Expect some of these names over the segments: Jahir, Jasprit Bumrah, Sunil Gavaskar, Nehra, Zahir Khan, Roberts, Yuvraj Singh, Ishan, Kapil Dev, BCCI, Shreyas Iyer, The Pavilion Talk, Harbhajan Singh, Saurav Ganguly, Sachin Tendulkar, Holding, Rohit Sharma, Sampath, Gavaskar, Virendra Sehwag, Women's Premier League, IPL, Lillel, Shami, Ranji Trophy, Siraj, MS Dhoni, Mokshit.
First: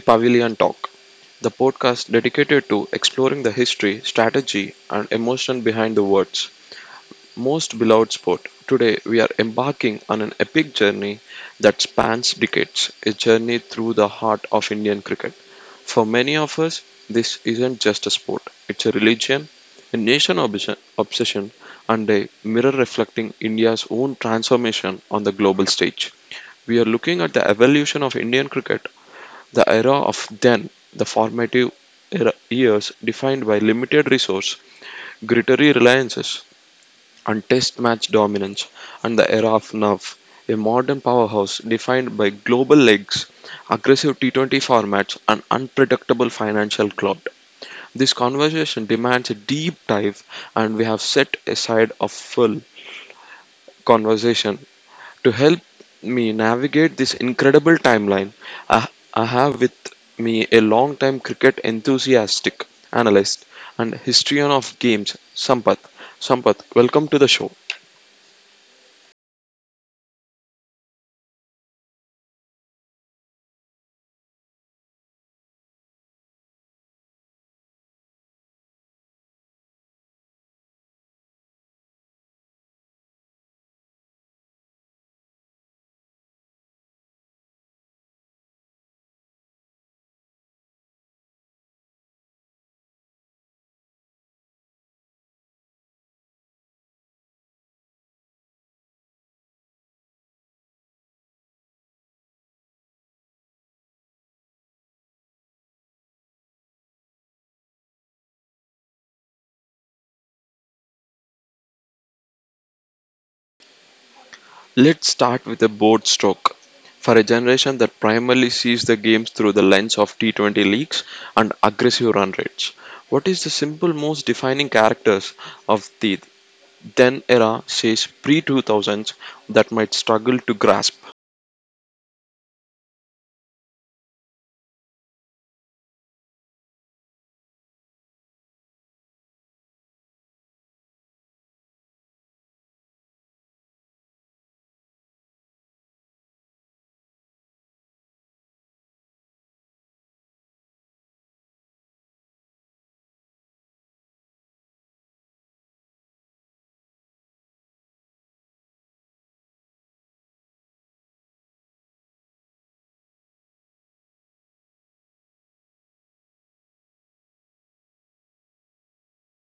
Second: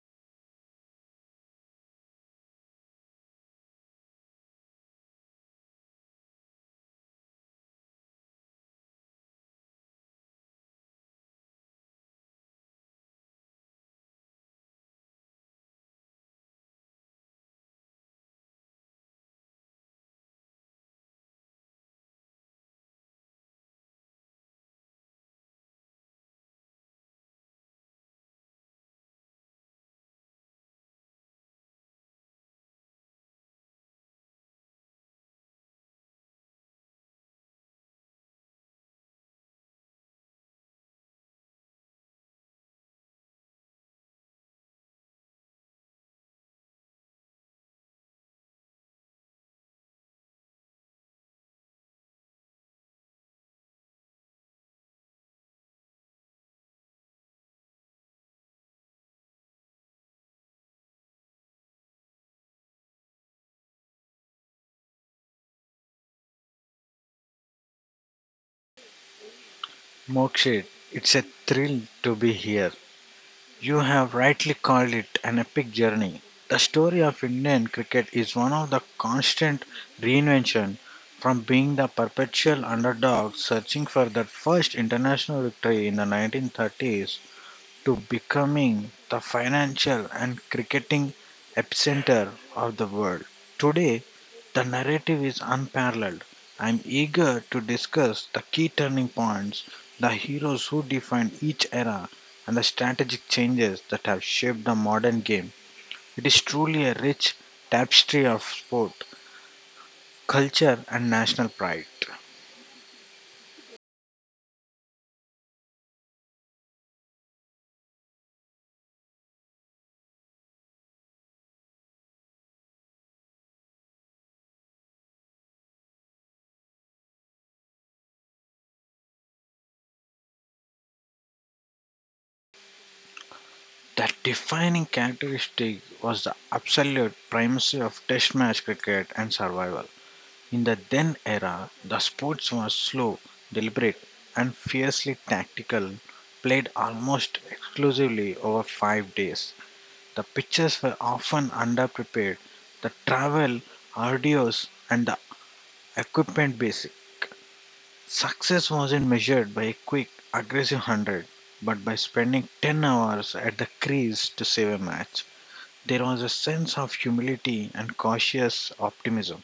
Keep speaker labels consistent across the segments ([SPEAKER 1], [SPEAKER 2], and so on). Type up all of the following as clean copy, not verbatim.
[SPEAKER 1] Pavilion Talk, the podcast dedicated to exploring the history, strategy and emotion behind the world's most beloved sport. Today we are embarking on an epic journey that spans decades, a journey through the heart of Indian cricket. For many of us, this isn't just a sport, it's a religion, a nation obsession and a mirror reflecting India's own transformation on the global stage. We are looking at the evolution of Indian cricket, the era of then, the formative era years defined by limited resource, gritty reliances, and test match dominance, and the era of NAV, a modern powerhouse defined by global legs, aggressive T20 formats, and unpredictable financial clout. This conversation demands a deep dive, and we have set aside a full conversation to help me navigate this incredible timeline. I, I have with me a long-time cricket enthusiastic, analyst, and historian of games, Sampath. Sampath, welcome to the show.
[SPEAKER 2] Mokshit, it's a thrill to be here. You have rightly called it an epic journey. The story of Indian cricket is one of the constant reinvention from being the perpetual underdog searching for their first international victory in the 1930s to becoming the financial and cricketing epicenter of the world. Today, the narrative is unparalleled. I'm eager to discuss the key turning points, the heroes who defined each era, and the strategic changes that have shaped the modern game. It is truly a rich tapestry of sport, culture, and national pride.
[SPEAKER 1] Let's start with a broad stroke. For a generation that primarily sees the games through the lens of T20 leagues and aggressive run rates, what is the simple most defining characters of the then era, says pre 2000s, that might struggle to grasp?
[SPEAKER 2] The defining characteristic was the absolute primacy of Test match cricket and survival. In the then era, the sports was slow, deliberate, and fiercely tactical, played almost exclusively over five days. The pitches were often underprepared, the travel, arduous, and the equipment basic. Success wasn't measured by a quick, aggressive hundred, but by spending 10 hours at the crease to save a match. There was a sense of humility and cautious optimism.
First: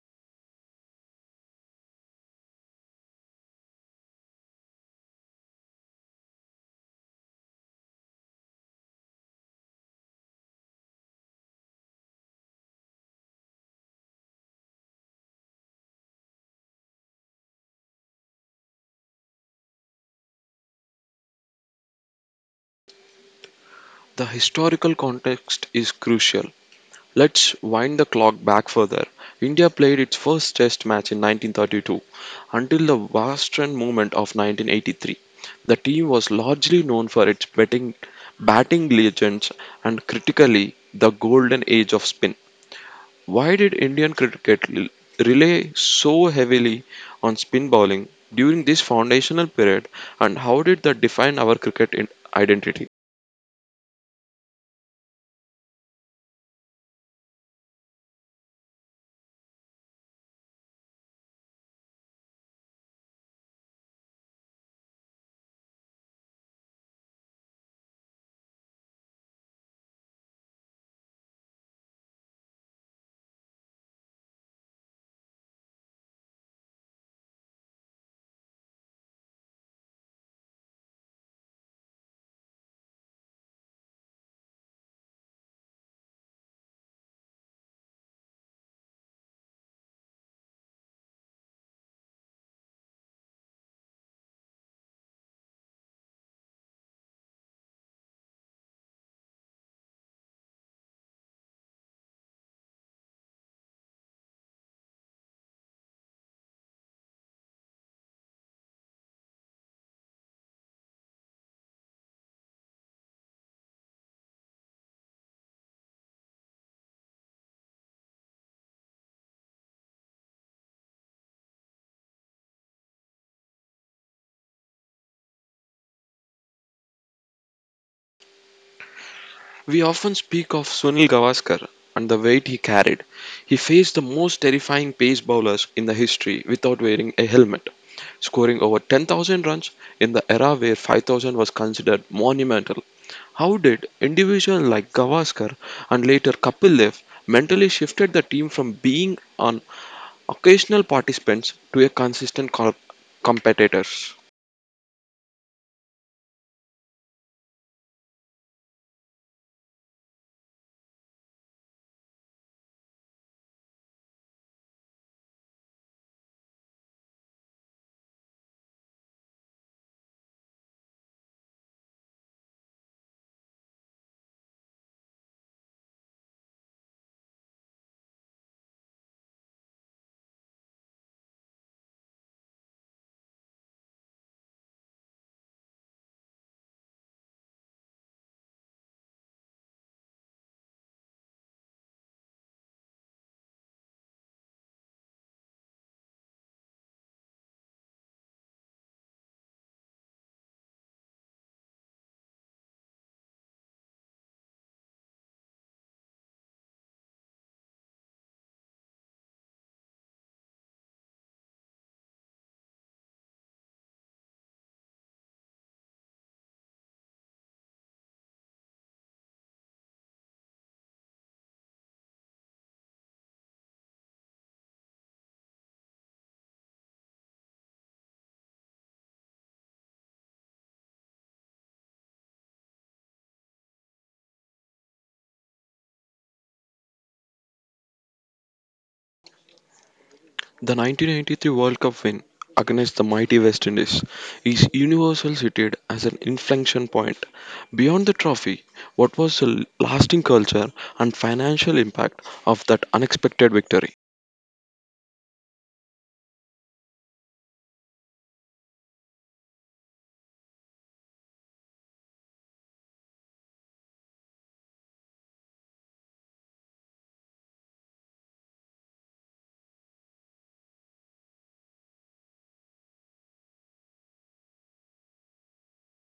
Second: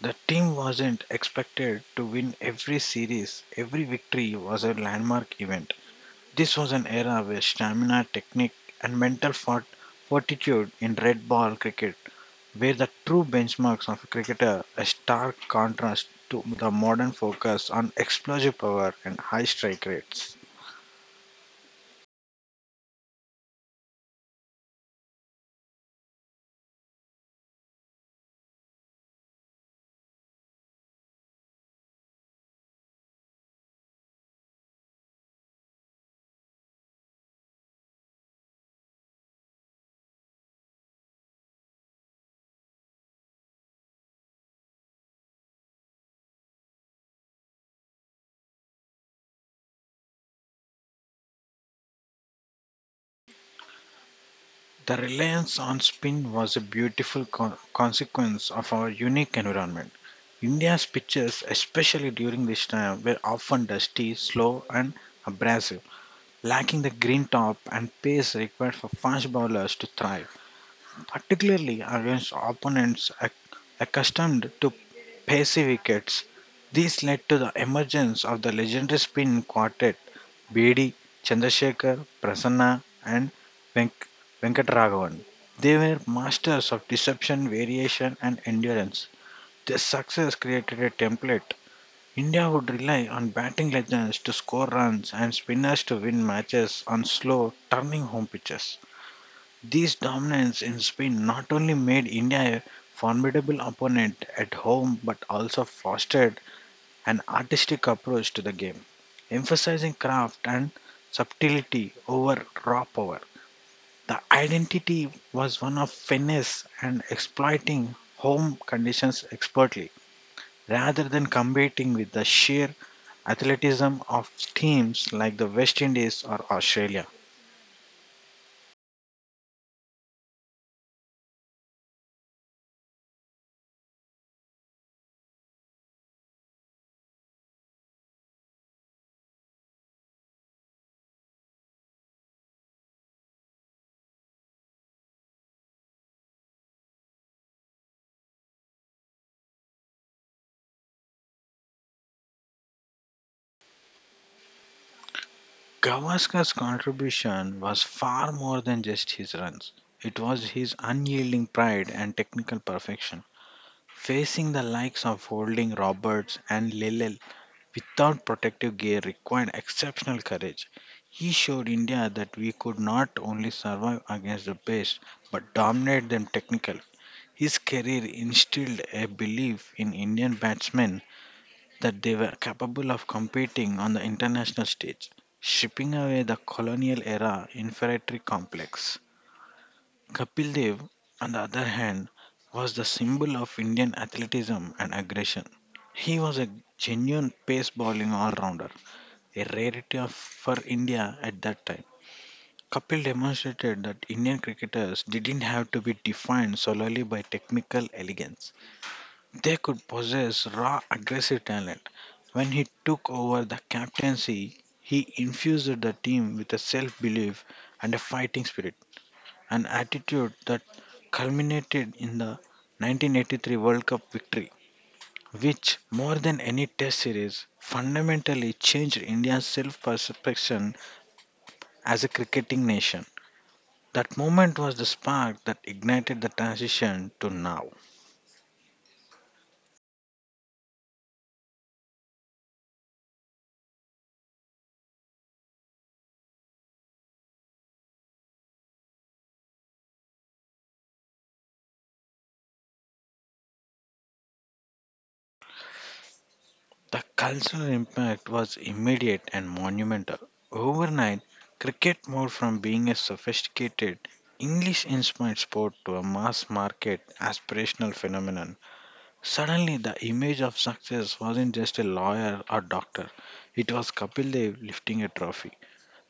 [SPEAKER 2] The team wasn't expected to win every series, every victory was a landmark event. This was an era where stamina, technique, and mental fortitude in red ball cricket were the true benchmarks of a cricketer, a stark contrast to the modern focus on explosive power and high strike rates.
[SPEAKER 1] The historical context is crucial. Let's wind the clock back further. India played its first test match in 1932 until the Boston movement of 1983. The team was largely known for its batting legends and critically the golden age of spin. Why did Indian rely so heavily on spin bowling during this foundational period and how did that define our identity?
[SPEAKER 2] The reliance on spin was a beautiful consequence of our unique environment. India's pitches, especially during this time, were often dusty, slow, and abrasive, lacking the green top and pace required for fast bowlers to thrive, particularly against opponents accustomed to pacey wickets. This led to the emergence of the legendary spin quartet Bedi Chandrasekhar, Prasanna, and Venk- Venkataraman. They were masters of deception, variation, and endurance. Their success created a template. India would rely on batting legends to score runs and spinners to win matches on slow, turning home pitches. These dominance in spin not only made India a formidable opponent at home but also fostered an artistic approach to the game, emphasizing craft and subtlety over raw power. The identity was one of finesse and exploiting home conditions expertly, rather than competing with the sheer athleticism of teams like the West Indies or Australia.
[SPEAKER 1] We often speak of Sunil Gavaskar and the weight he carried. He faced the most terrifying pace bowlers in the history without wearing a helmet, scoring over 10,000 runs in the era where 5,000 was considered monumental. How did individuals like Gavaskar and later Kapil Dev mentally shifted the team from being an occasional participants to a consistent competitors?
[SPEAKER 2] Gavaskar's contribution was far more than just his runs. It was his unyielding pride and technical perfection. Facing the likes of Holding, Roberts, and Lillel without protective gear required exceptional courage. He showed India that we could not only survive against the best but dominate them technically. His career instilled a belief in Indian batsmen that they were capable of competing on the international stage, shipping away the colonial era inferiority complex. Kapil Dev, on the other hand, was the symbol of Indian athleticism and aggression. He was a genuine pace bowling all rounder, a rarity of, for India at that time. Kapil demonstrated that Indian cricketers didn't have to be defined solely by technical elegance. They could possess raw aggressive talent. When he took over the captaincy, he infused the team with a self belief and a fighting spirit an attitude that culminated in the 1983 World Cup victory, which, more than any test series, fundamentally changed India's self perception as a cricketing nation. That moment was the spark that ignited the transition to now.
[SPEAKER 1] The 1993 World Cup win against the mighty West Indies is universally cited as an inflection point. Beyond the trophy, what was the lasting culture and financial impact of that unexpected victory?
[SPEAKER 2] The cultural impact was immediate and monumental. Overnight, cricket moved from being a sophisticated, English inspired sport to a mass market aspirational phenomenon. Suddenly, the image of success wasn't just a lawyer or doctor, it was Kapil Dev lifting a trophy.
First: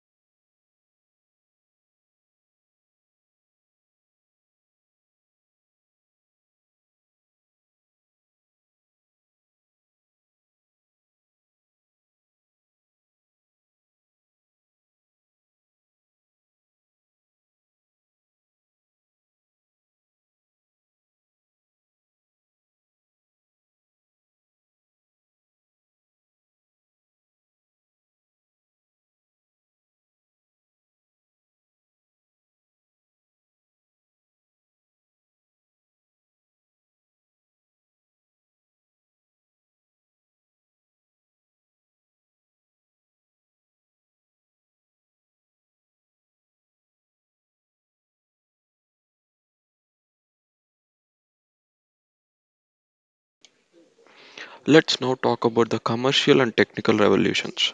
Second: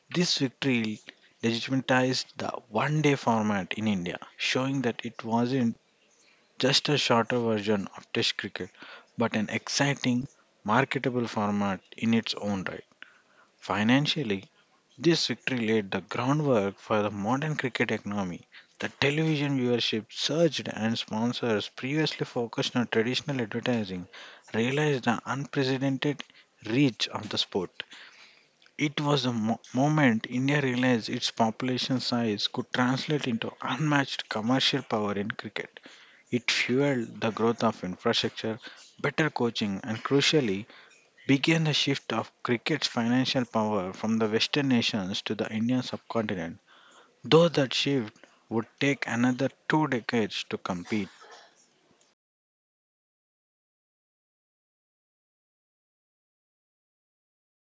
[SPEAKER 2] This victory legitimized the one day format in India, showing that it wasn't just a shorter version of Test cricket, but an exciting, marketable format in its own right. Financially, this victory laid the groundwork for the modern cricket economy. The television viewership surged, and sponsors previously focused on traditional advertising realized the unprecedented reach of the sport. It was the moment India realized its population size could translate into unmatched commercial power in cricket. It fueled the growth of infrastructure, better coaching, and crucially, began the shift of cricket's financial power from the Western nations to the Indian subcontinent, though that shift would take another two decades to complete.
[SPEAKER 1] Let's now talk about the commercial and technical revolutions.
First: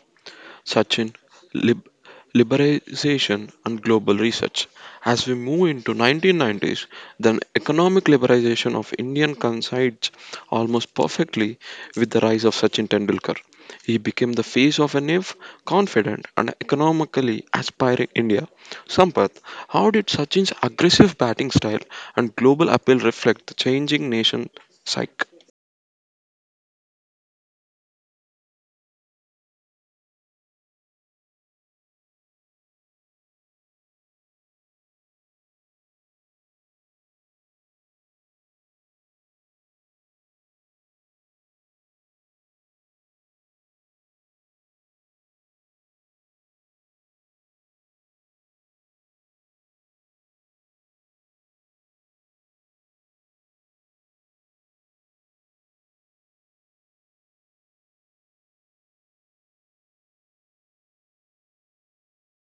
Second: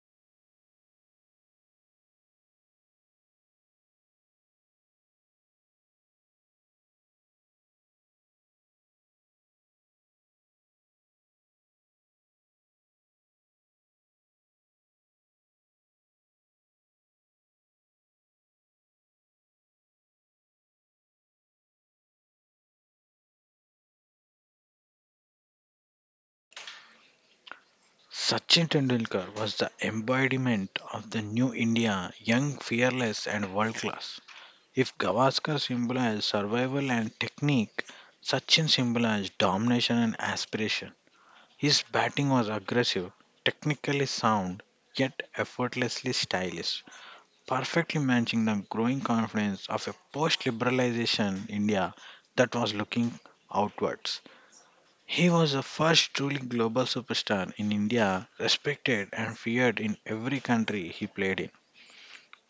[SPEAKER 1] Sachin, lib- liberalization and global research. As we move into 1990s, then economic liberalization of Indian coincides almost perfectly with the rise of Sachin Tendulkar. He became the face of a naive, confident, and economically aspiring India. Sampath, how did Sachin's aggressive batting style and global appeal reflect the changing nation psyche?
[SPEAKER 2] Sachin Tendulkar was the embodiment of the new India, young, fearless, and world class. If Gavaskar symbolized survival and technique, Sachin symbolized domination and aspiration. His batting was aggressive, technically sound, yet effortlessly stylish, perfectly matching the growing confidence of a post liberalization India that was looking outwards. He was the first truly global superstar in India, respected and feared in every country he played in.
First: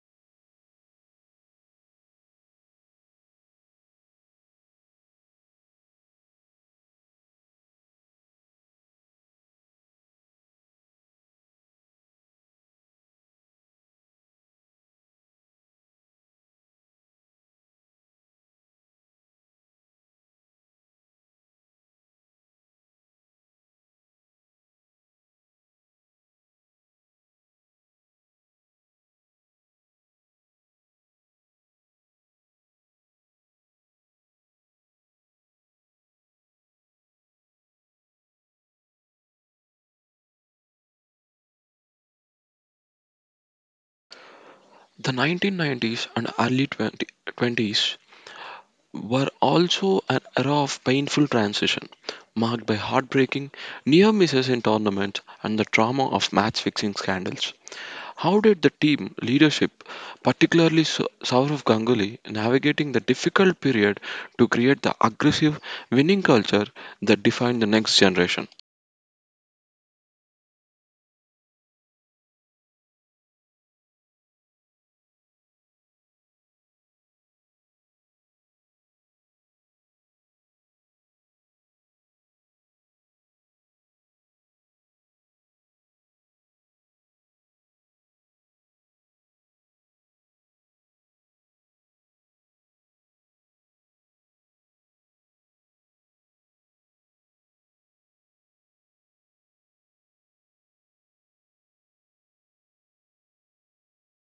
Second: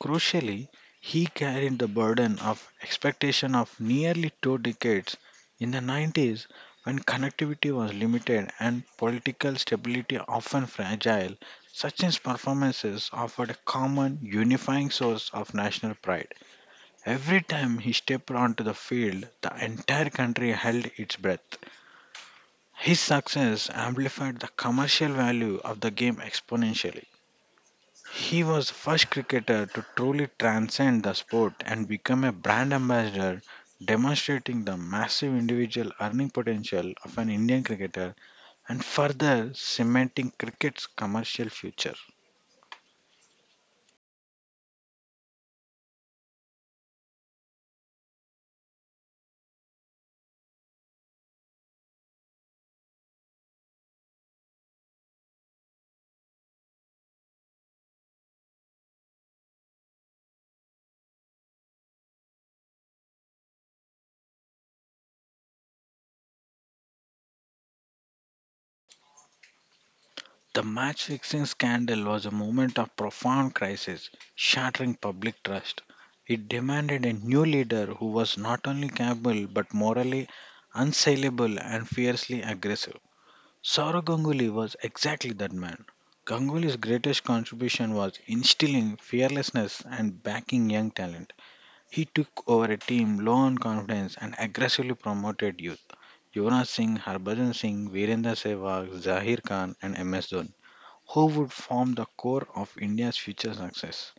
[SPEAKER 2] Crucially, he carried the burden of expectation of nearly two decades in the 90s when connectivity was limited and political stability often fragile. Sachin's performances offered a common, unifying source of national pride. Every time he stepped onto the field, the entire country held its breath. His success amplified the commercial value of the game exponentially. He was the first cricketer to truly transcend the sport and become a brand ambassador, demonstrating the massive individual earning potential of an Indian cricketer and further cementing cricket's commercial future.
[SPEAKER 1] The 1990s and 20s were also an era of painful transition, marked by heartbreaking near misses in tournaments and the trauma of match fixing scandals. How did the team leadership, particularly Saurav Ganguly, navigating the difficult period to create the aggressive winning culture that defined the next generation?
[SPEAKER 2] The match fixing scandal was a moment of profound crisis, shattering public trust. It demanded a new leader who was not only capable but morally unsaleable and fiercely aggressive. Saurav Ganguly was exactly that man. Ganguly's greatest contribution was instilling fearlessness and backing young talent. He took over a team low on confidence and aggressively promoted youth. Yuvraj Singh, Harbhajan Singh, Virendra Sehwag, Zahir Khan and MS Dhoni, who would form the core of India's future success.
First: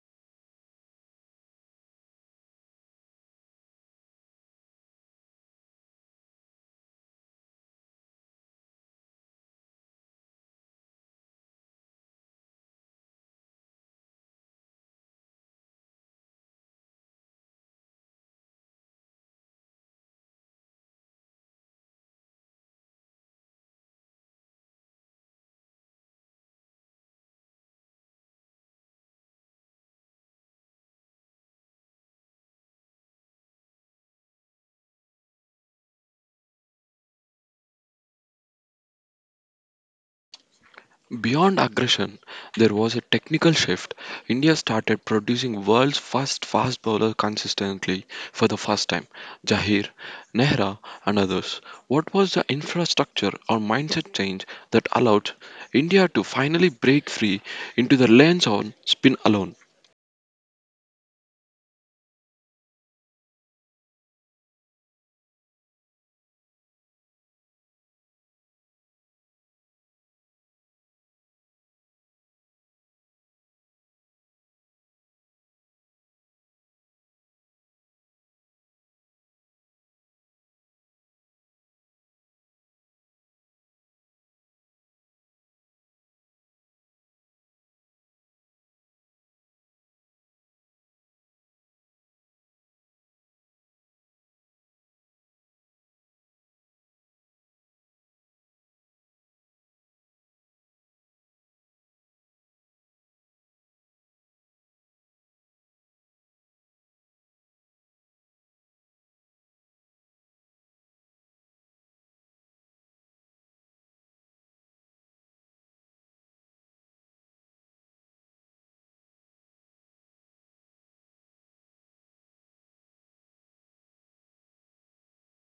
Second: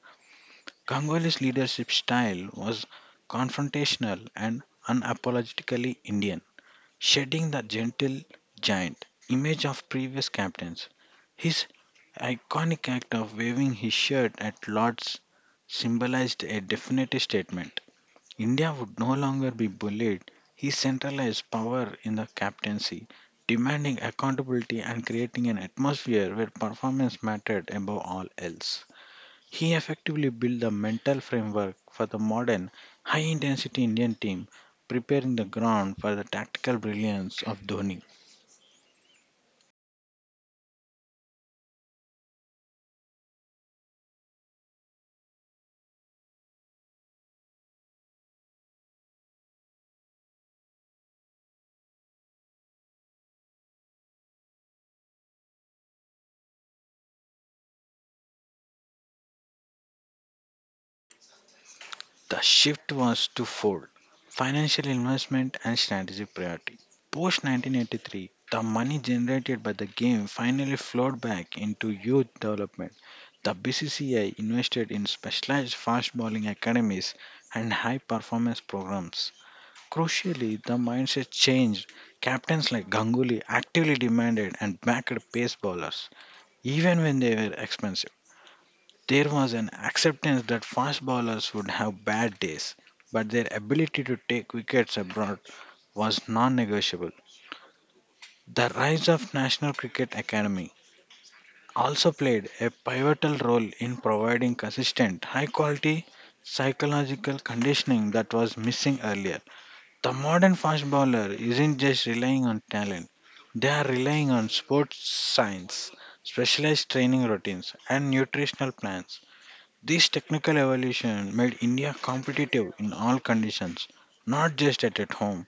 [SPEAKER 2] Ganguly's leadership style was confrontational and unapologetically Indian, shedding the gentle giant image of previous captains. His iconic act of waving his shirt at Lords symbolized a definitive statement. India would no longer be bullied. He centralized power in the captaincy, demanding accountability and creating an atmosphere where performance mattered above all else. He effectively built the mental framework for the modern high intensity Indian team, preparing the ground for the tactical brilliance of Dhoni.
[SPEAKER 1] Beyond aggression, there was a technical shift. India started producing world's first fast bowler consistently for the first time. Jahir, Nehra, and others. What was the infrastructure or mindset change that allowed India to finally break free into the lanes on spin alone?
[SPEAKER 2] The shift was twofold: financial investment and strategic priority. Post 1983, the money generated by the game finally flowed back into youth development. The BCCI invested in specialized fast bowling academies and high performance programs. Crucially, the mindset changed. Captains like Ganguly actively demanded and backed pace bowlers, even when they were expensive. There was an acceptance that fast bowlers would have bad days, but their ability to take wickets abroad was non negotiable. The rise of National Cricket Academy also played a pivotal role in providing consistent, high quality psychological conditioning that was missing earlier. The modern fast bowler isn't just relying on talent, they are relying on sports science, specialized training routines, and nutritional plans. This technical evolution made India competitive in all conditions, not just at home,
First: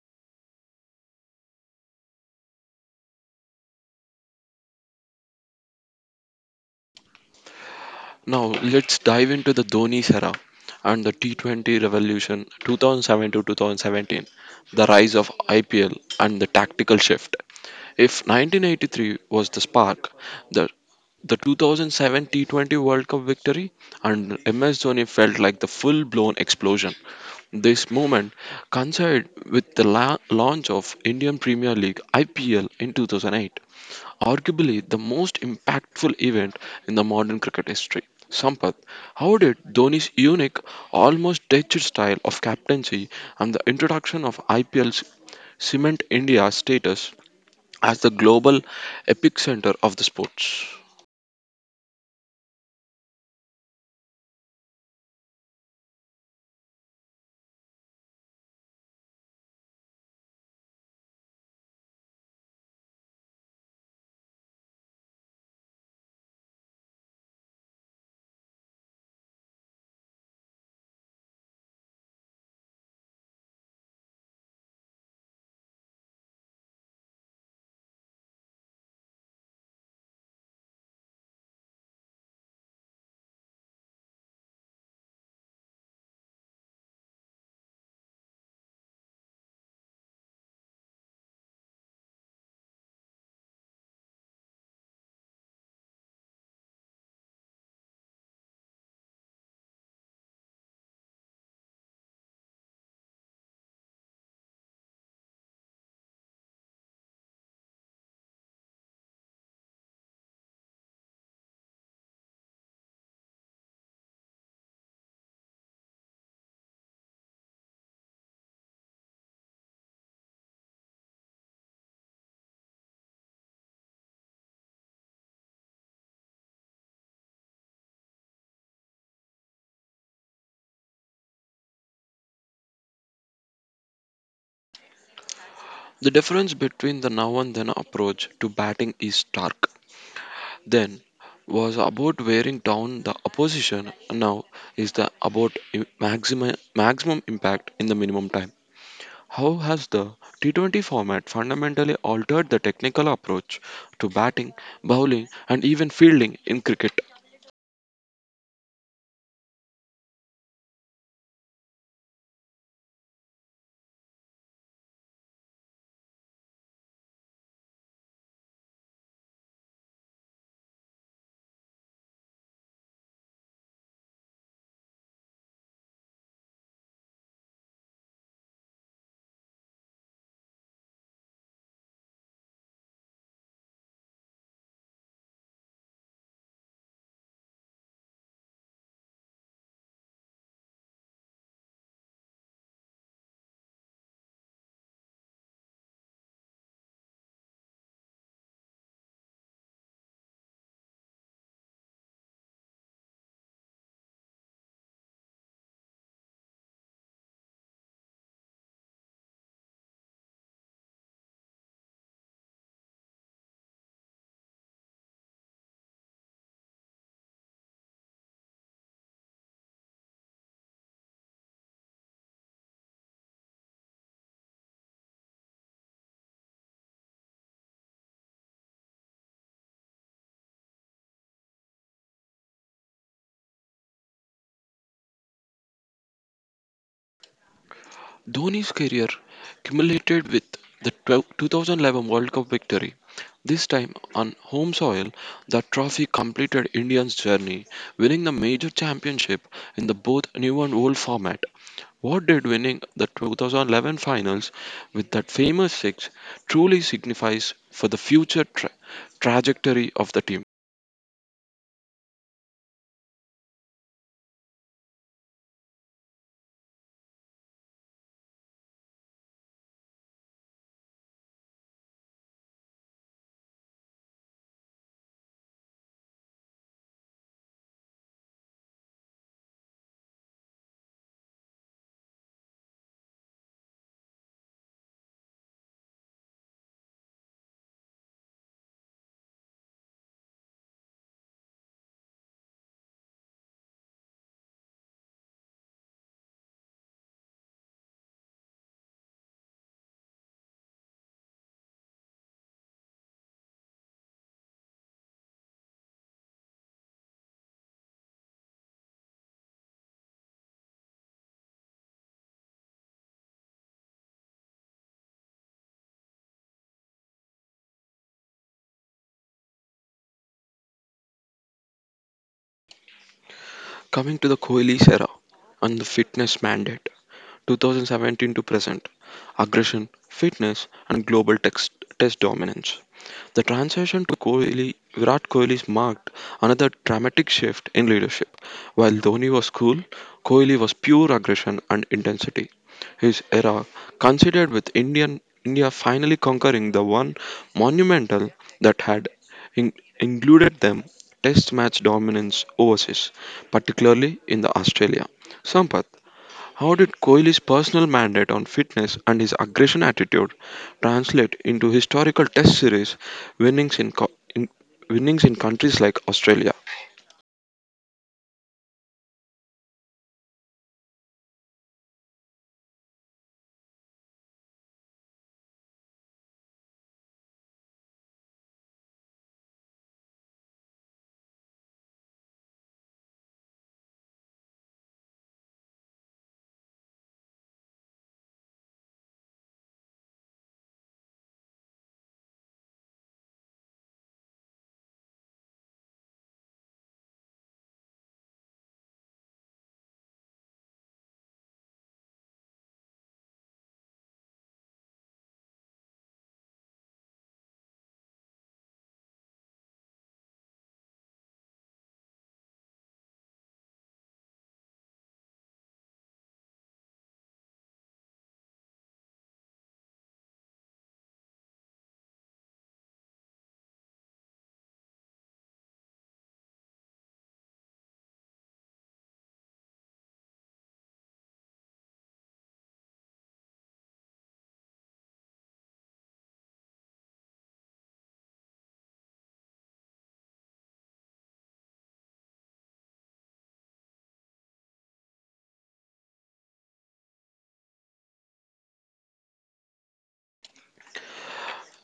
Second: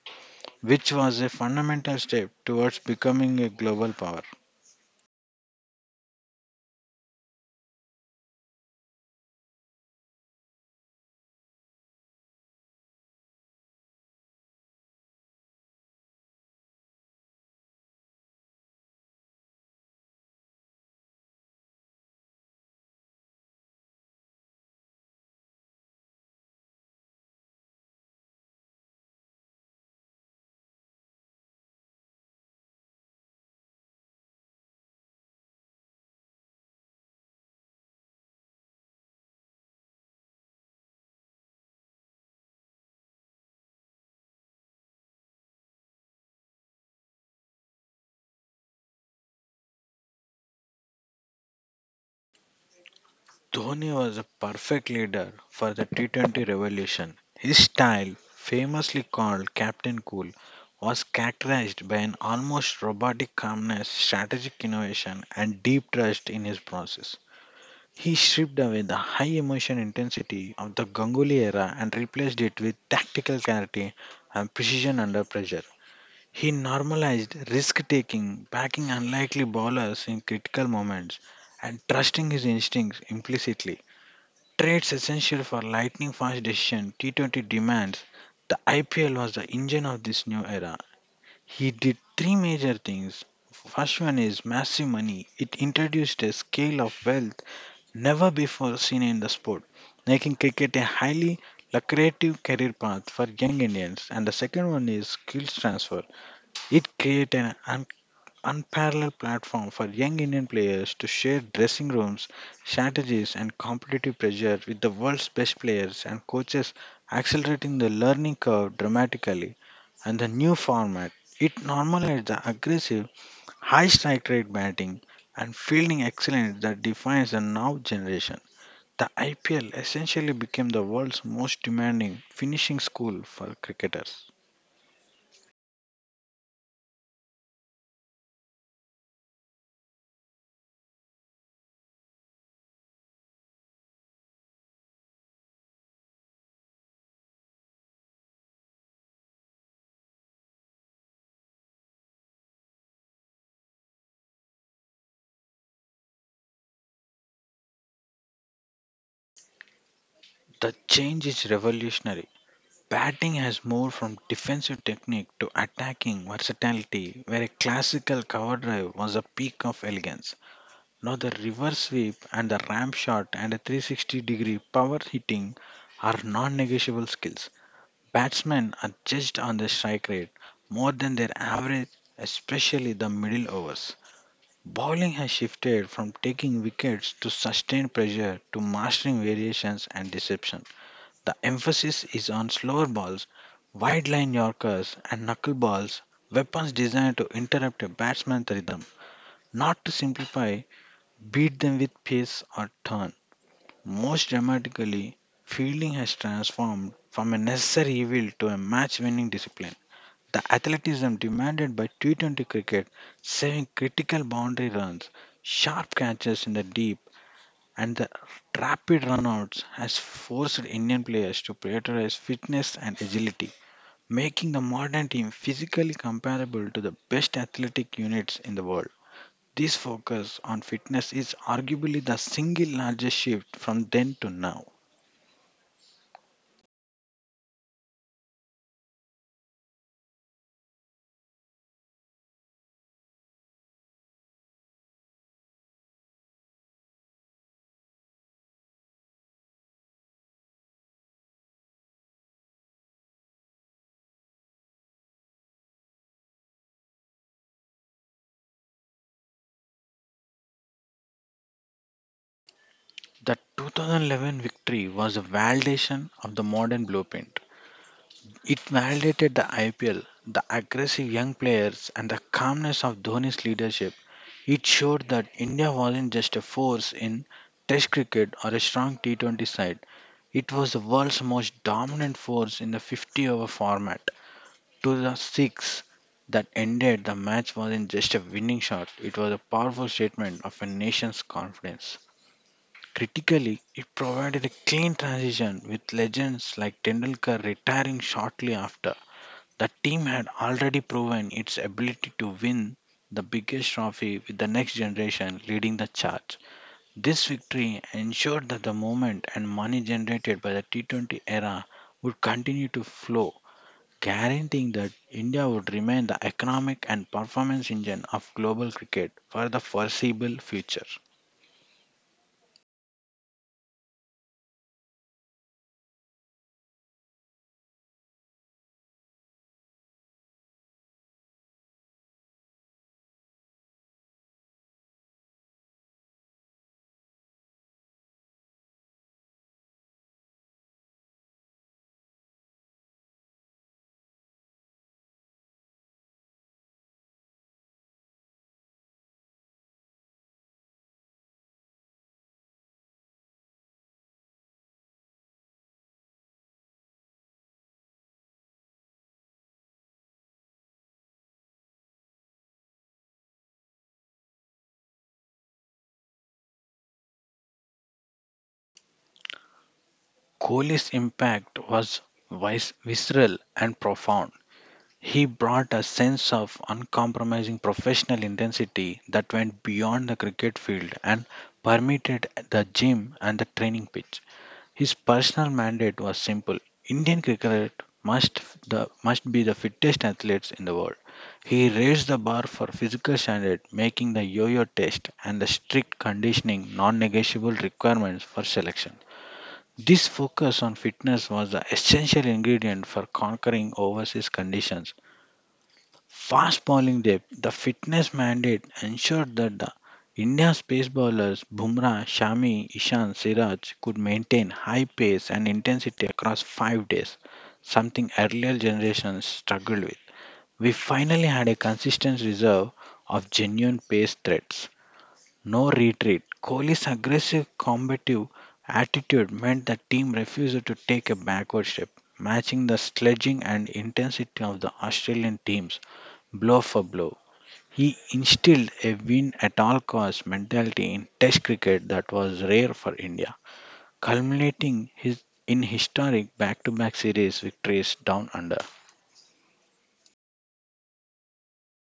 [SPEAKER 2] which was a fundamental step towards becoming a global power.
[SPEAKER 1] Now let's dive into the Dhoni era and the T20 revolution 2007 to 2017, the rise of IPL and the tactical shift. If 1983 was the spark, the the 2007 T20 World Cup victory and MS Dhoni felt like the full-blown explosion. This moment coincided with the launch of Indian Premier League IPL in 2008, arguably the most impactful event in the modern cricket history. Sampath, how did Dhoni's unique, almost detached style of captaincy and the introduction of IPL cement India's status as the global epicenter of the sports?
[SPEAKER 2] Dhoni was a perfect leader for the T20 revolution. His style, famously called Captain Cool, was characterized by an almost robotic calmness, strategic innovation, and deep trust in his process. He stripped away the high emotion intensity of the Ganguly era and replaced it with tactical clarity and precision under pressure. He normalized risk taking, backing unlikely bowlers in critical moments, and trusting his instincts implicitly. Trades essential for lightning fast decision, T20 demands. The IPL was the engine of this new era. He did three major things. First one is massive money. It introduced a scale of wealth never before seen in the sport, making cricket a highly lucrative career path for young Indians. And the second one is skills transfer. It created an unparalleled platform for young Indian players to share dressing rooms, strategies, and competitive pressure with the world's best players and coaches, accelerating the learning curve dramatically. And the new format, it normalized the aggressive, high strike rate batting and fielding excellence that defines the now generation. The IPL essentially became the world's most demanding finishing school for cricketers.
[SPEAKER 1] The difference between the now and then approach to batting is stark. Then was about wearing down the opposition, now is the about maximum impact in the minimum time. How has the T20 format fundamentally altered the technical approach to batting, bowling, and even fielding in cricket?
[SPEAKER 2] The change is revolutionary. Batting has moved from defensive technique to attacking versatility, where a classical cover drive was the peak of elegance. Now the reverse sweep and the ramp shot and a 360-degree power hitting are non negotiable skills. Batsmen are judged on their strike rate more than their average, especially the middle overs. Bowling has shifted from taking wickets to sustained pressure to mastering variations and deception. The emphasis is on slower balls, wide line Yorkers, and knuckleballs, weapons designed to interrupt a batsman's rhythm, not to simplify, beat them with pace or turn. Most dramatically, fielding has transformed from a necessary evil to a match winning discipline. The athleticism demanded by T20 cricket, saving critical boundary runs, sharp catches in the deep, and the rapid runouts has forced Indian players to prioritize fitness and agility, making the modern team physically comparable to the best athletic units in the world. This focus on fitness is arguably the single largest shift from then to now.
[SPEAKER 1] Dhoni's career culminated with the 12 2011 World Cup victory. This time on home soil, the trophy completed India's journey, winning the major championship in the both new and old format. What did winning the 2011 finals with that famous six truly signifies for the future trajectory of the team?
[SPEAKER 2] The 2011 victory was a validation of the modern blueprint. It validated the IPL, the aggressive young players, and the calmness of Dhoni's leadership. It showed that India wasn't just a force in Test cricket or a strong T20 side, it was the world's most dominant force in the 50 over format. To the six that ended the match wasn't just a winning shot, it was a powerful statement of a nation's confidence. Critically, it provided a clean transition with legends like Tendulkar retiring shortly after. The team had already proven its ability to win the biggest trophy with the next generation leading the charge. This victory ensured that the moment and money generated by the T20 era would continue to flow, guaranteeing that India would remain the economic and performance engine of global cricket for the foreseeable future.
[SPEAKER 1] Coming to the Kohli's era and the fitness mandate, 2017 to present, aggression, fitness, and global test dominance. The transition to Virat Kohli's marked another dramatic shift in leadership. While Dhoni was cool, Kohli was pure aggression and intensity, his era, considered with India finally conquering the one monumental that had in- included them, test match dominance overseas, particularly in the Australia. Sampath, how did Kohli's personal mandate on fitness and his aggression attitude translate into historical test series winnings in, co- in winnings in countries like Australia?
[SPEAKER 2] Kohli's impact was visceral and profound. He brought a sense of uncompromising professional intensity that went beyond the cricket field and permeated the gym and the training pitch. His personal mandate was simple: Indian cricket must, must be the fittest athletes in the world. He raised the bar for physical standard, making the yo yo test and the strict conditioning non negotiable requirements for selection. This focus on fitness was the essential ingredient for conquering overseas conditions. Fast bowling depth, the fitness mandate ensured that the India's pace bowlers Bumrah, Shami, Ishan, Siraj could maintain high pace and intensity across 5 days, something earlier generations struggled with. We finally had a consistent reserve of genuine pace threats. No retreat. Kohli's aggressive combative attitude meant the team refused to take a backward step, matching the sledging and intensity of the Australian teams blow for blow. He instilled a win at all costs mentality in Test cricket that was rare for India, culminating in historic back to back series victories down under.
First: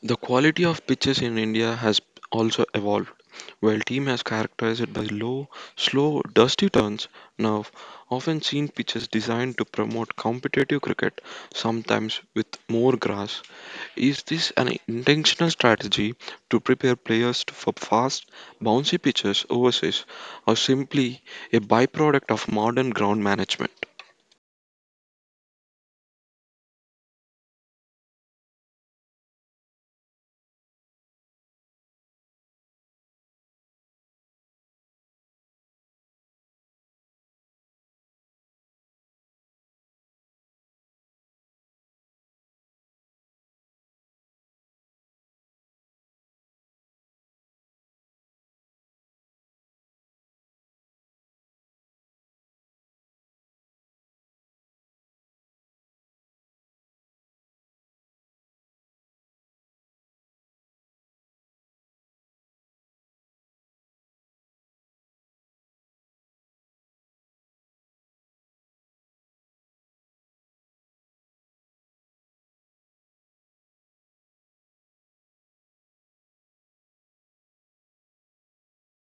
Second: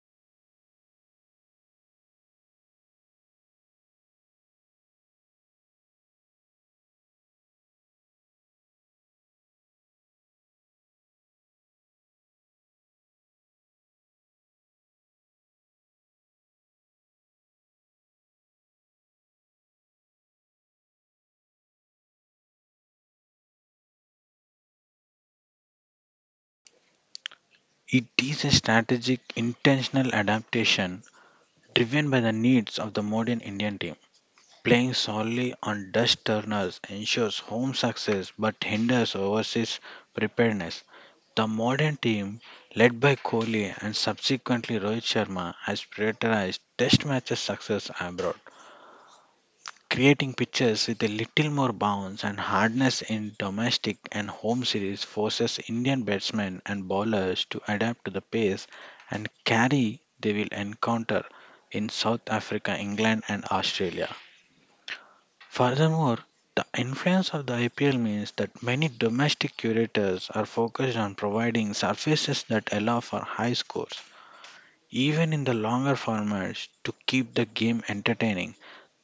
[SPEAKER 1] The quality of pitches in India has also evolved. While team has characterized it by low, slow, dusty turns, now often seen pitches designed to promote competitive cricket, sometimes with more grass. Is this an intentional strategy to prepare players for fast, bouncy pitches overseas, or simply a byproduct of modern ground management?
[SPEAKER 2] It is a strategic, intentional adaptation driven by the needs of the modern Indian team. Playing solely on dust turners ensures home success but hinders overseas preparedness. The modern team, led by Kohli and subsequently Rohit Sharma, has prioritized test matches success abroad, creating pitches with a little more bounce and hardness in domestic and home series forces Indian batsmen and bowlers to adapt to the pace and carry they will encounter in South Africa, England and Australia. Furthermore, the influence of the IPL means that many domestic curators are focused on providing surfaces that allow for high scores. Even in the longer formats, to keep the game entertaining,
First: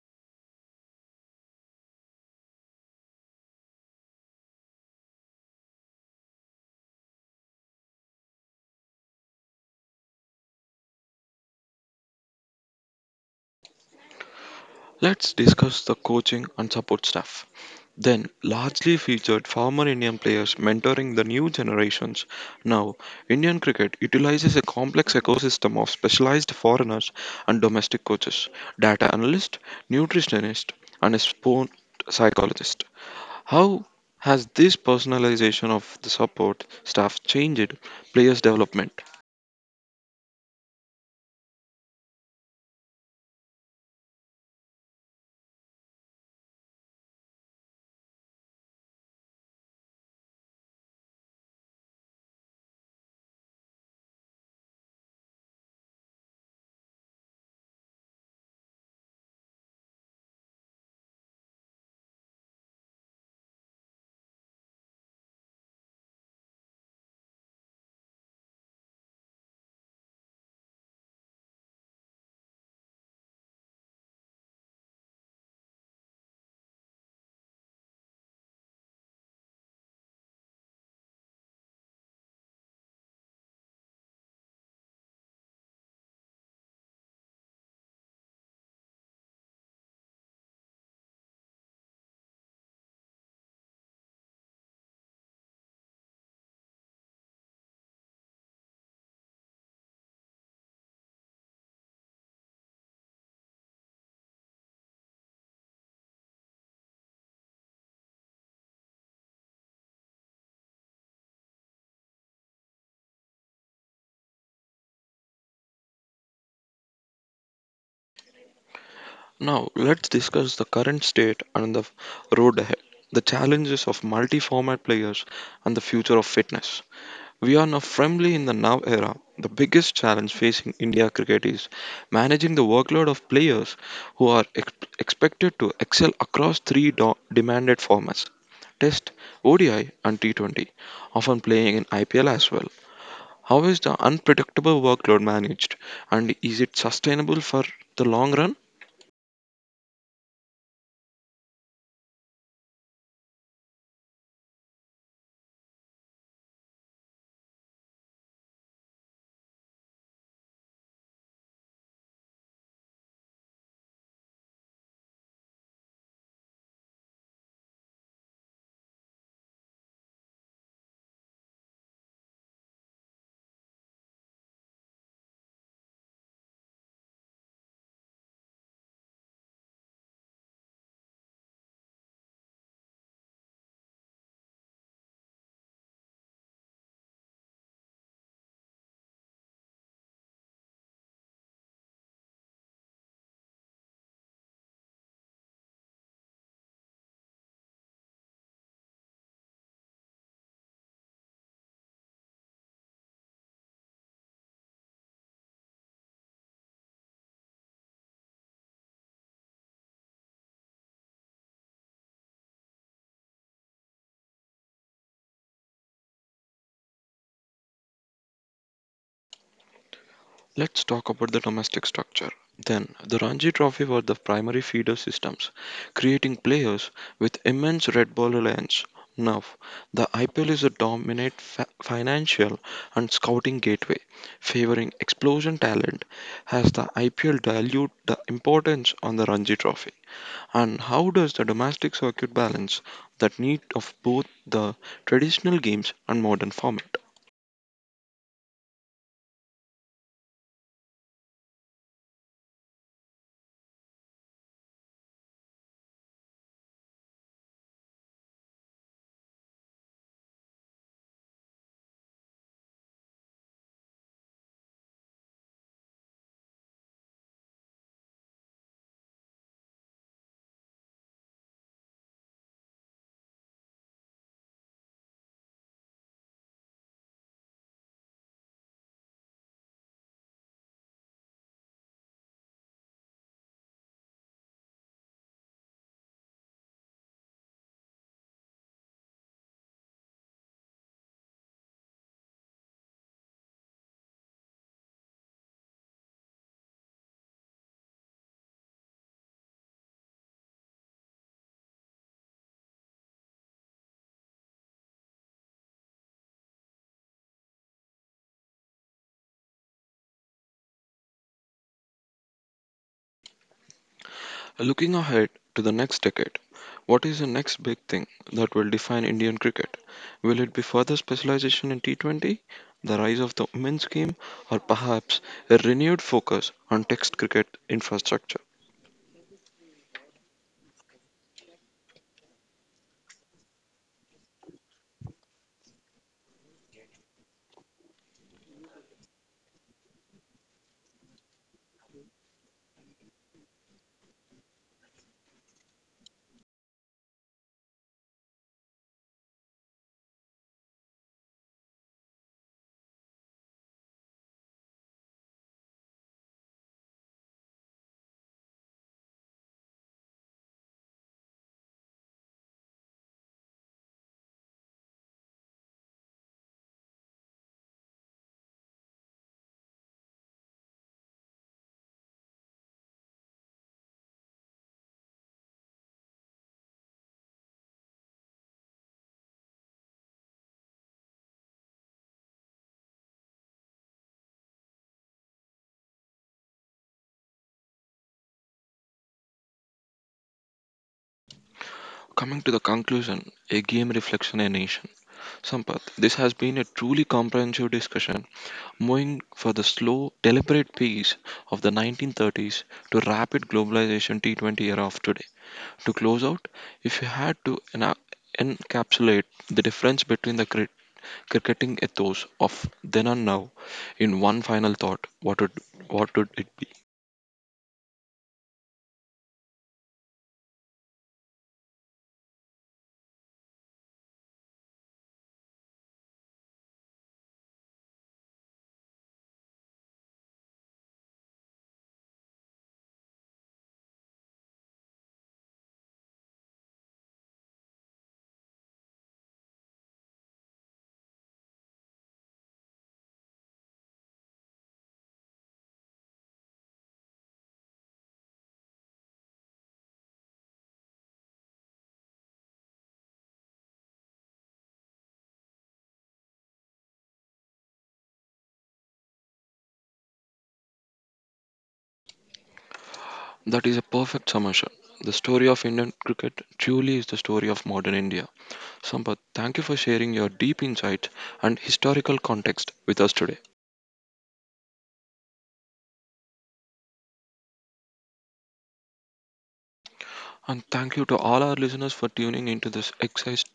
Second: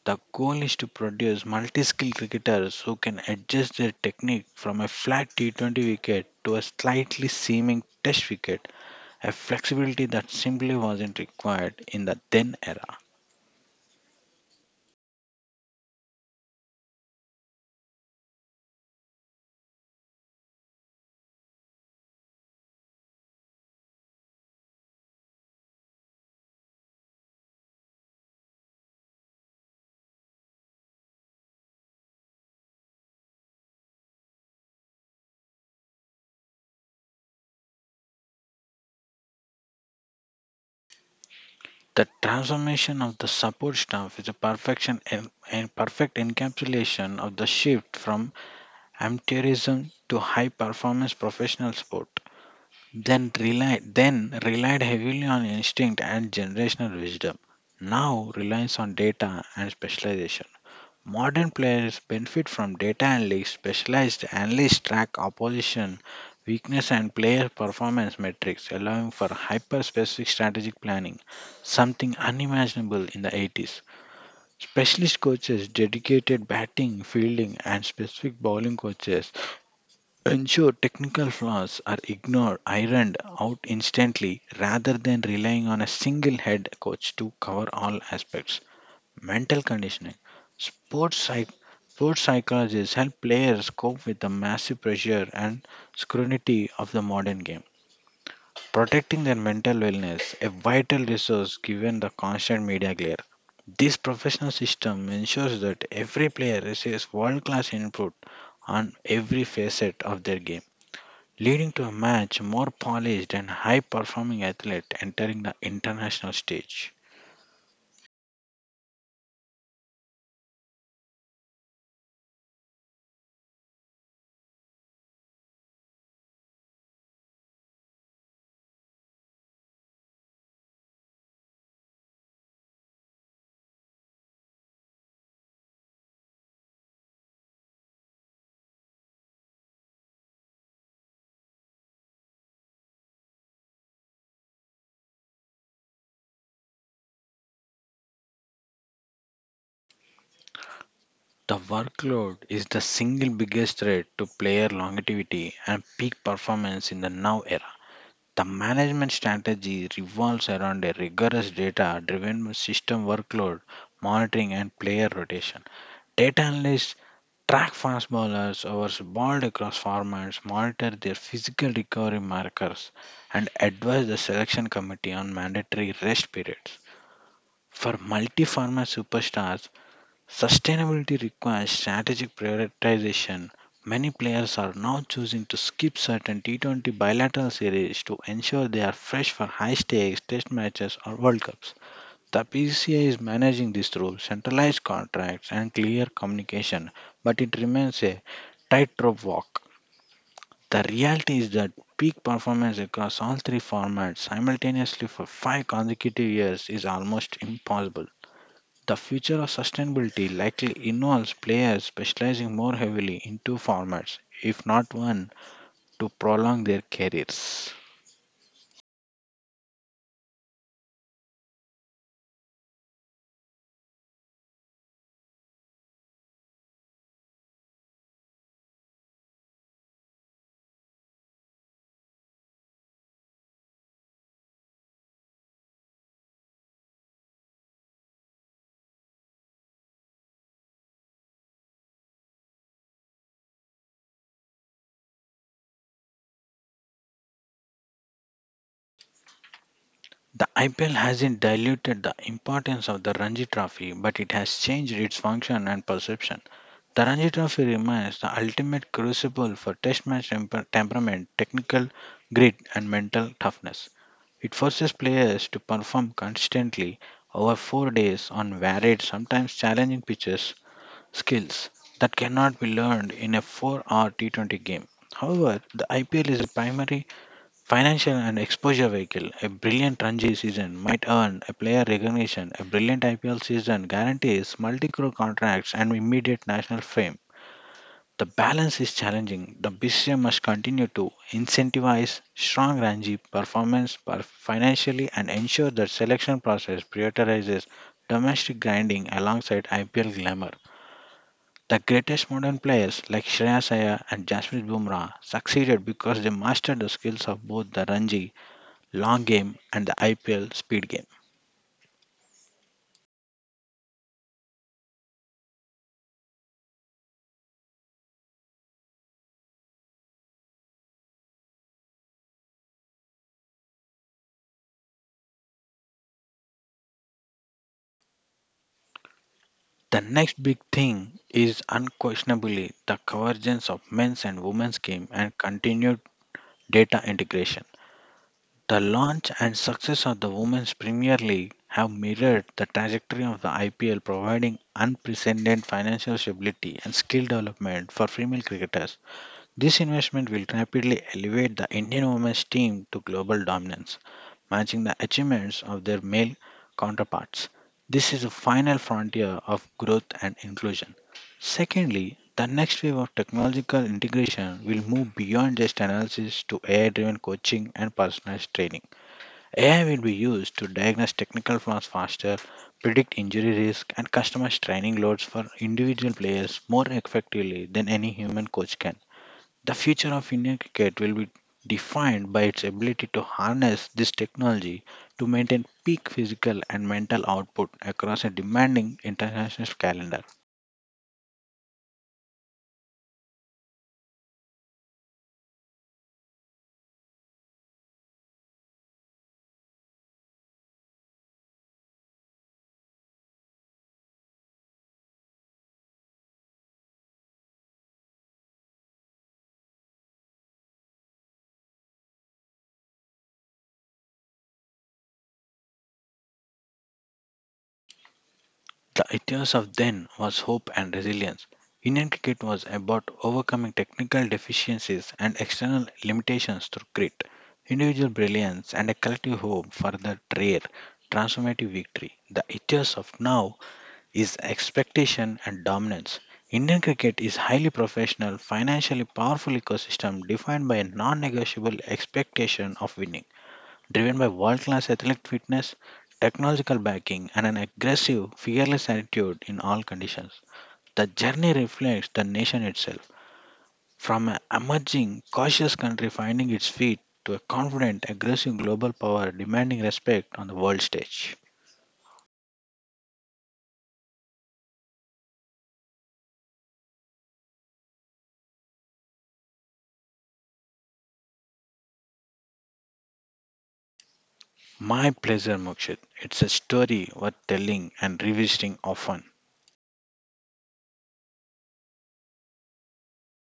[SPEAKER 2] the goal is to produce multi skilled cricketers who can adjust their technique from a flat T20 wicket to a slightly seaming test wicket, a flexibility that simply wasn't required in the then era.
[SPEAKER 1] Let's discuss the coaching and support staff. Then largely featured former Indian players mentoring the new generations. Now, Indian cricket utilizes a complex ecosystem of specialized foreigners and domestic coaches, data analyst, nutritionist, and a sport psychologist. How has this personalization of the support staff changed players' development?
[SPEAKER 2] The transformation of the support staff is a perfection en- and perfect encapsulation of the shift from amateurism to high performance professional sport. Then relied heavily on instinct and generational wisdom. Now reliance on data and specialization. Modern players benefit from data analytics. Specialized analysts track opposition, weakness, and player performance metrics, allowing for hyper specific strategic planning, something unimaginable in the 80s. Specialist coaches, dedicated batting, fielding, and specific bowling coaches ensure technical flaws are ignored, ironed out instantly, rather than relying on a single head coach to cover all aspects. Mental conditioning. Sports, psych- sports psychologists help players cope with the massive pressure and scrutiny of the modern game, protecting their mental wellness, a vital resource given the constant media glare. This professional system ensures that every player receives world class input on every facet of their game, leading to a much more polished and high performing athlete entering the international stage.
[SPEAKER 1] Now, let's discuss the current state and the road ahead, the challenges of multi format players, and the future of fitness. We are now firmly in the now era. The biggest challenge facing India cricket is managing the workload of players who are expected to excel across three demanded formats: Test, ODI, and T20, often playing in IPL as well. How is the unpredictable workload managed, and is it sustainable for the long run?
[SPEAKER 2] The workload is the single biggest threat to player longevity and peak performance in the now era. The management strategy revolves around a rigorous data driven system workload monitoring and player rotation. Data analysts track fast bowlers over balled across formats, monitor their physical recovery markers, and advise the selection committee on mandatory rest periods. For multi format superstars, sustainability requires strategic prioritization. Many players are now choosing to skip certain T20 bilateral series to ensure they are fresh for high stakes test matches or World Cups. The PCA is managing this through centralized contracts and clear communication, but it remains a tightrope walk. The reality is that peak performance across all three formats simultaneously for five consecutive years is almost impossible. The future of sustainability likely involves players specializing more heavily in two formats, if not one, to prolong their careers.
[SPEAKER 1] Let's talk about the domestic structure. Then, the Ranji Trophy were the primary feeder systems, creating players with immense red ball reliance. Now, the IPL is a dominant financial and scouting gateway, favoring explosion talent. Has the IPL dilute the importance on the Ranji Trophy? And how does the domestic circuit balance that need of both the traditional games and modern format?
[SPEAKER 2] The IPL hasn't diluted the importance of the Ranji Trophy, but it has changed its function and perception. The Ranji Trophy remains the ultimate crucible for test match temperament, technical grit, and mental toughness. It forces players to perform consistently over 4 days on varied, sometimes challenging pitches, skills that cannot be learned in a 4-hour T20 game. However, the IPL is a primary financial and exposure vehicle. A brilliant Ranji season might earn a player recognition. A brilliant IPL season guarantees multi crore contracts and immediate national fame. The balance is challenging. The BCCI must continue to incentivize strong Ranji financially and ensure that selection process prioritizes domestic grinding alongside IPL glamour. The greatest modern players like Shreyas Iyer and Jasprit Bumrah succeeded because they mastered the skills of both the Ranji long game and the IPL speed game.
[SPEAKER 1] Looking ahead to the next decade, what is the next big thing that will define Indian cricket? Will it be further specialization in T20, the rise of the women's game, or perhaps a renewed focus on text cricket infrastructure?
[SPEAKER 2] The next big thing is unquestionably the convergence of men's and women's game and continued data integration. The launch and success of the Women's Premier League have mirrored the trajectory of the IPL, providing unprecedented financial stability and skill development for female cricketers. This investment will rapidly elevate the Indian women's team to global dominance, matching the achievements of their male counterparts. This is the final frontier of growth and inclusion. Secondly, the next wave of technological integration will move beyond just analysis to AI driven coaching and personalized training. AI will be used to diagnose technical flaws faster, predict injury risk, and customize training loads for individual players more effectively than any human coach can. The future of Indian cricket will be defined by its ability to harness this technology to maintain peak physical and mental output across a demanding international calendar.
[SPEAKER 1] Coming to the conclusion, a game reflection a nation. Sampath, this has been a truly comprehensive discussion, moving for the slow, deliberate pace of the 1930s to rapid globalization T20 era of today. To close out, if you had to encapsulate the difference between the cricketing ethos of then and now in one final thought, what would it be?
[SPEAKER 2] The ethos of then was hope and resilience. Indian cricket was about overcoming technical deficiencies and external limitations through grit, individual brilliance, and a collective hope for that rare, transformative victory. The ethos of now is expectation and dominance. Indian cricket is highly professional, financially powerful ecosystem defined by a non-negotiable expectation of winning driven by world class athletic fitness, technological backing, and an aggressive, fearless attitude in all conditions. The journey reflects the nation itself, from an emerging, cautious country finding its feet to a confident, aggressive global power demanding respect on the world stage.
[SPEAKER 1] That is a perfect summation. The story of Indian cricket truly is the story of modern India. Sampath, thank you for sharing your deep insights and historical context with us today.
[SPEAKER 2] My pleasure, Mokshit. It's a story worth telling and revisiting often.
[SPEAKER 1] And thank you to all our listeners for tuning into this exercise,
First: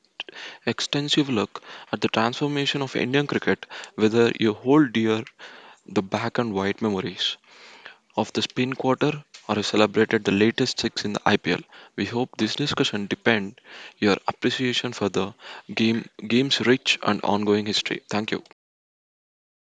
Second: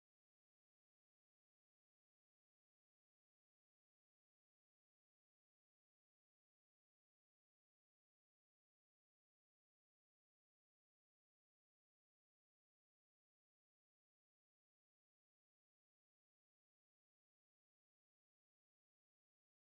[SPEAKER 1] extensive look at the transformation of Indian cricket, whether you hold dear the black and white memories of the spin quarter or celebrated the latest six in the IPL. We hope this discussion deepened your appreciation for the game's rich and ongoing history. Thank you.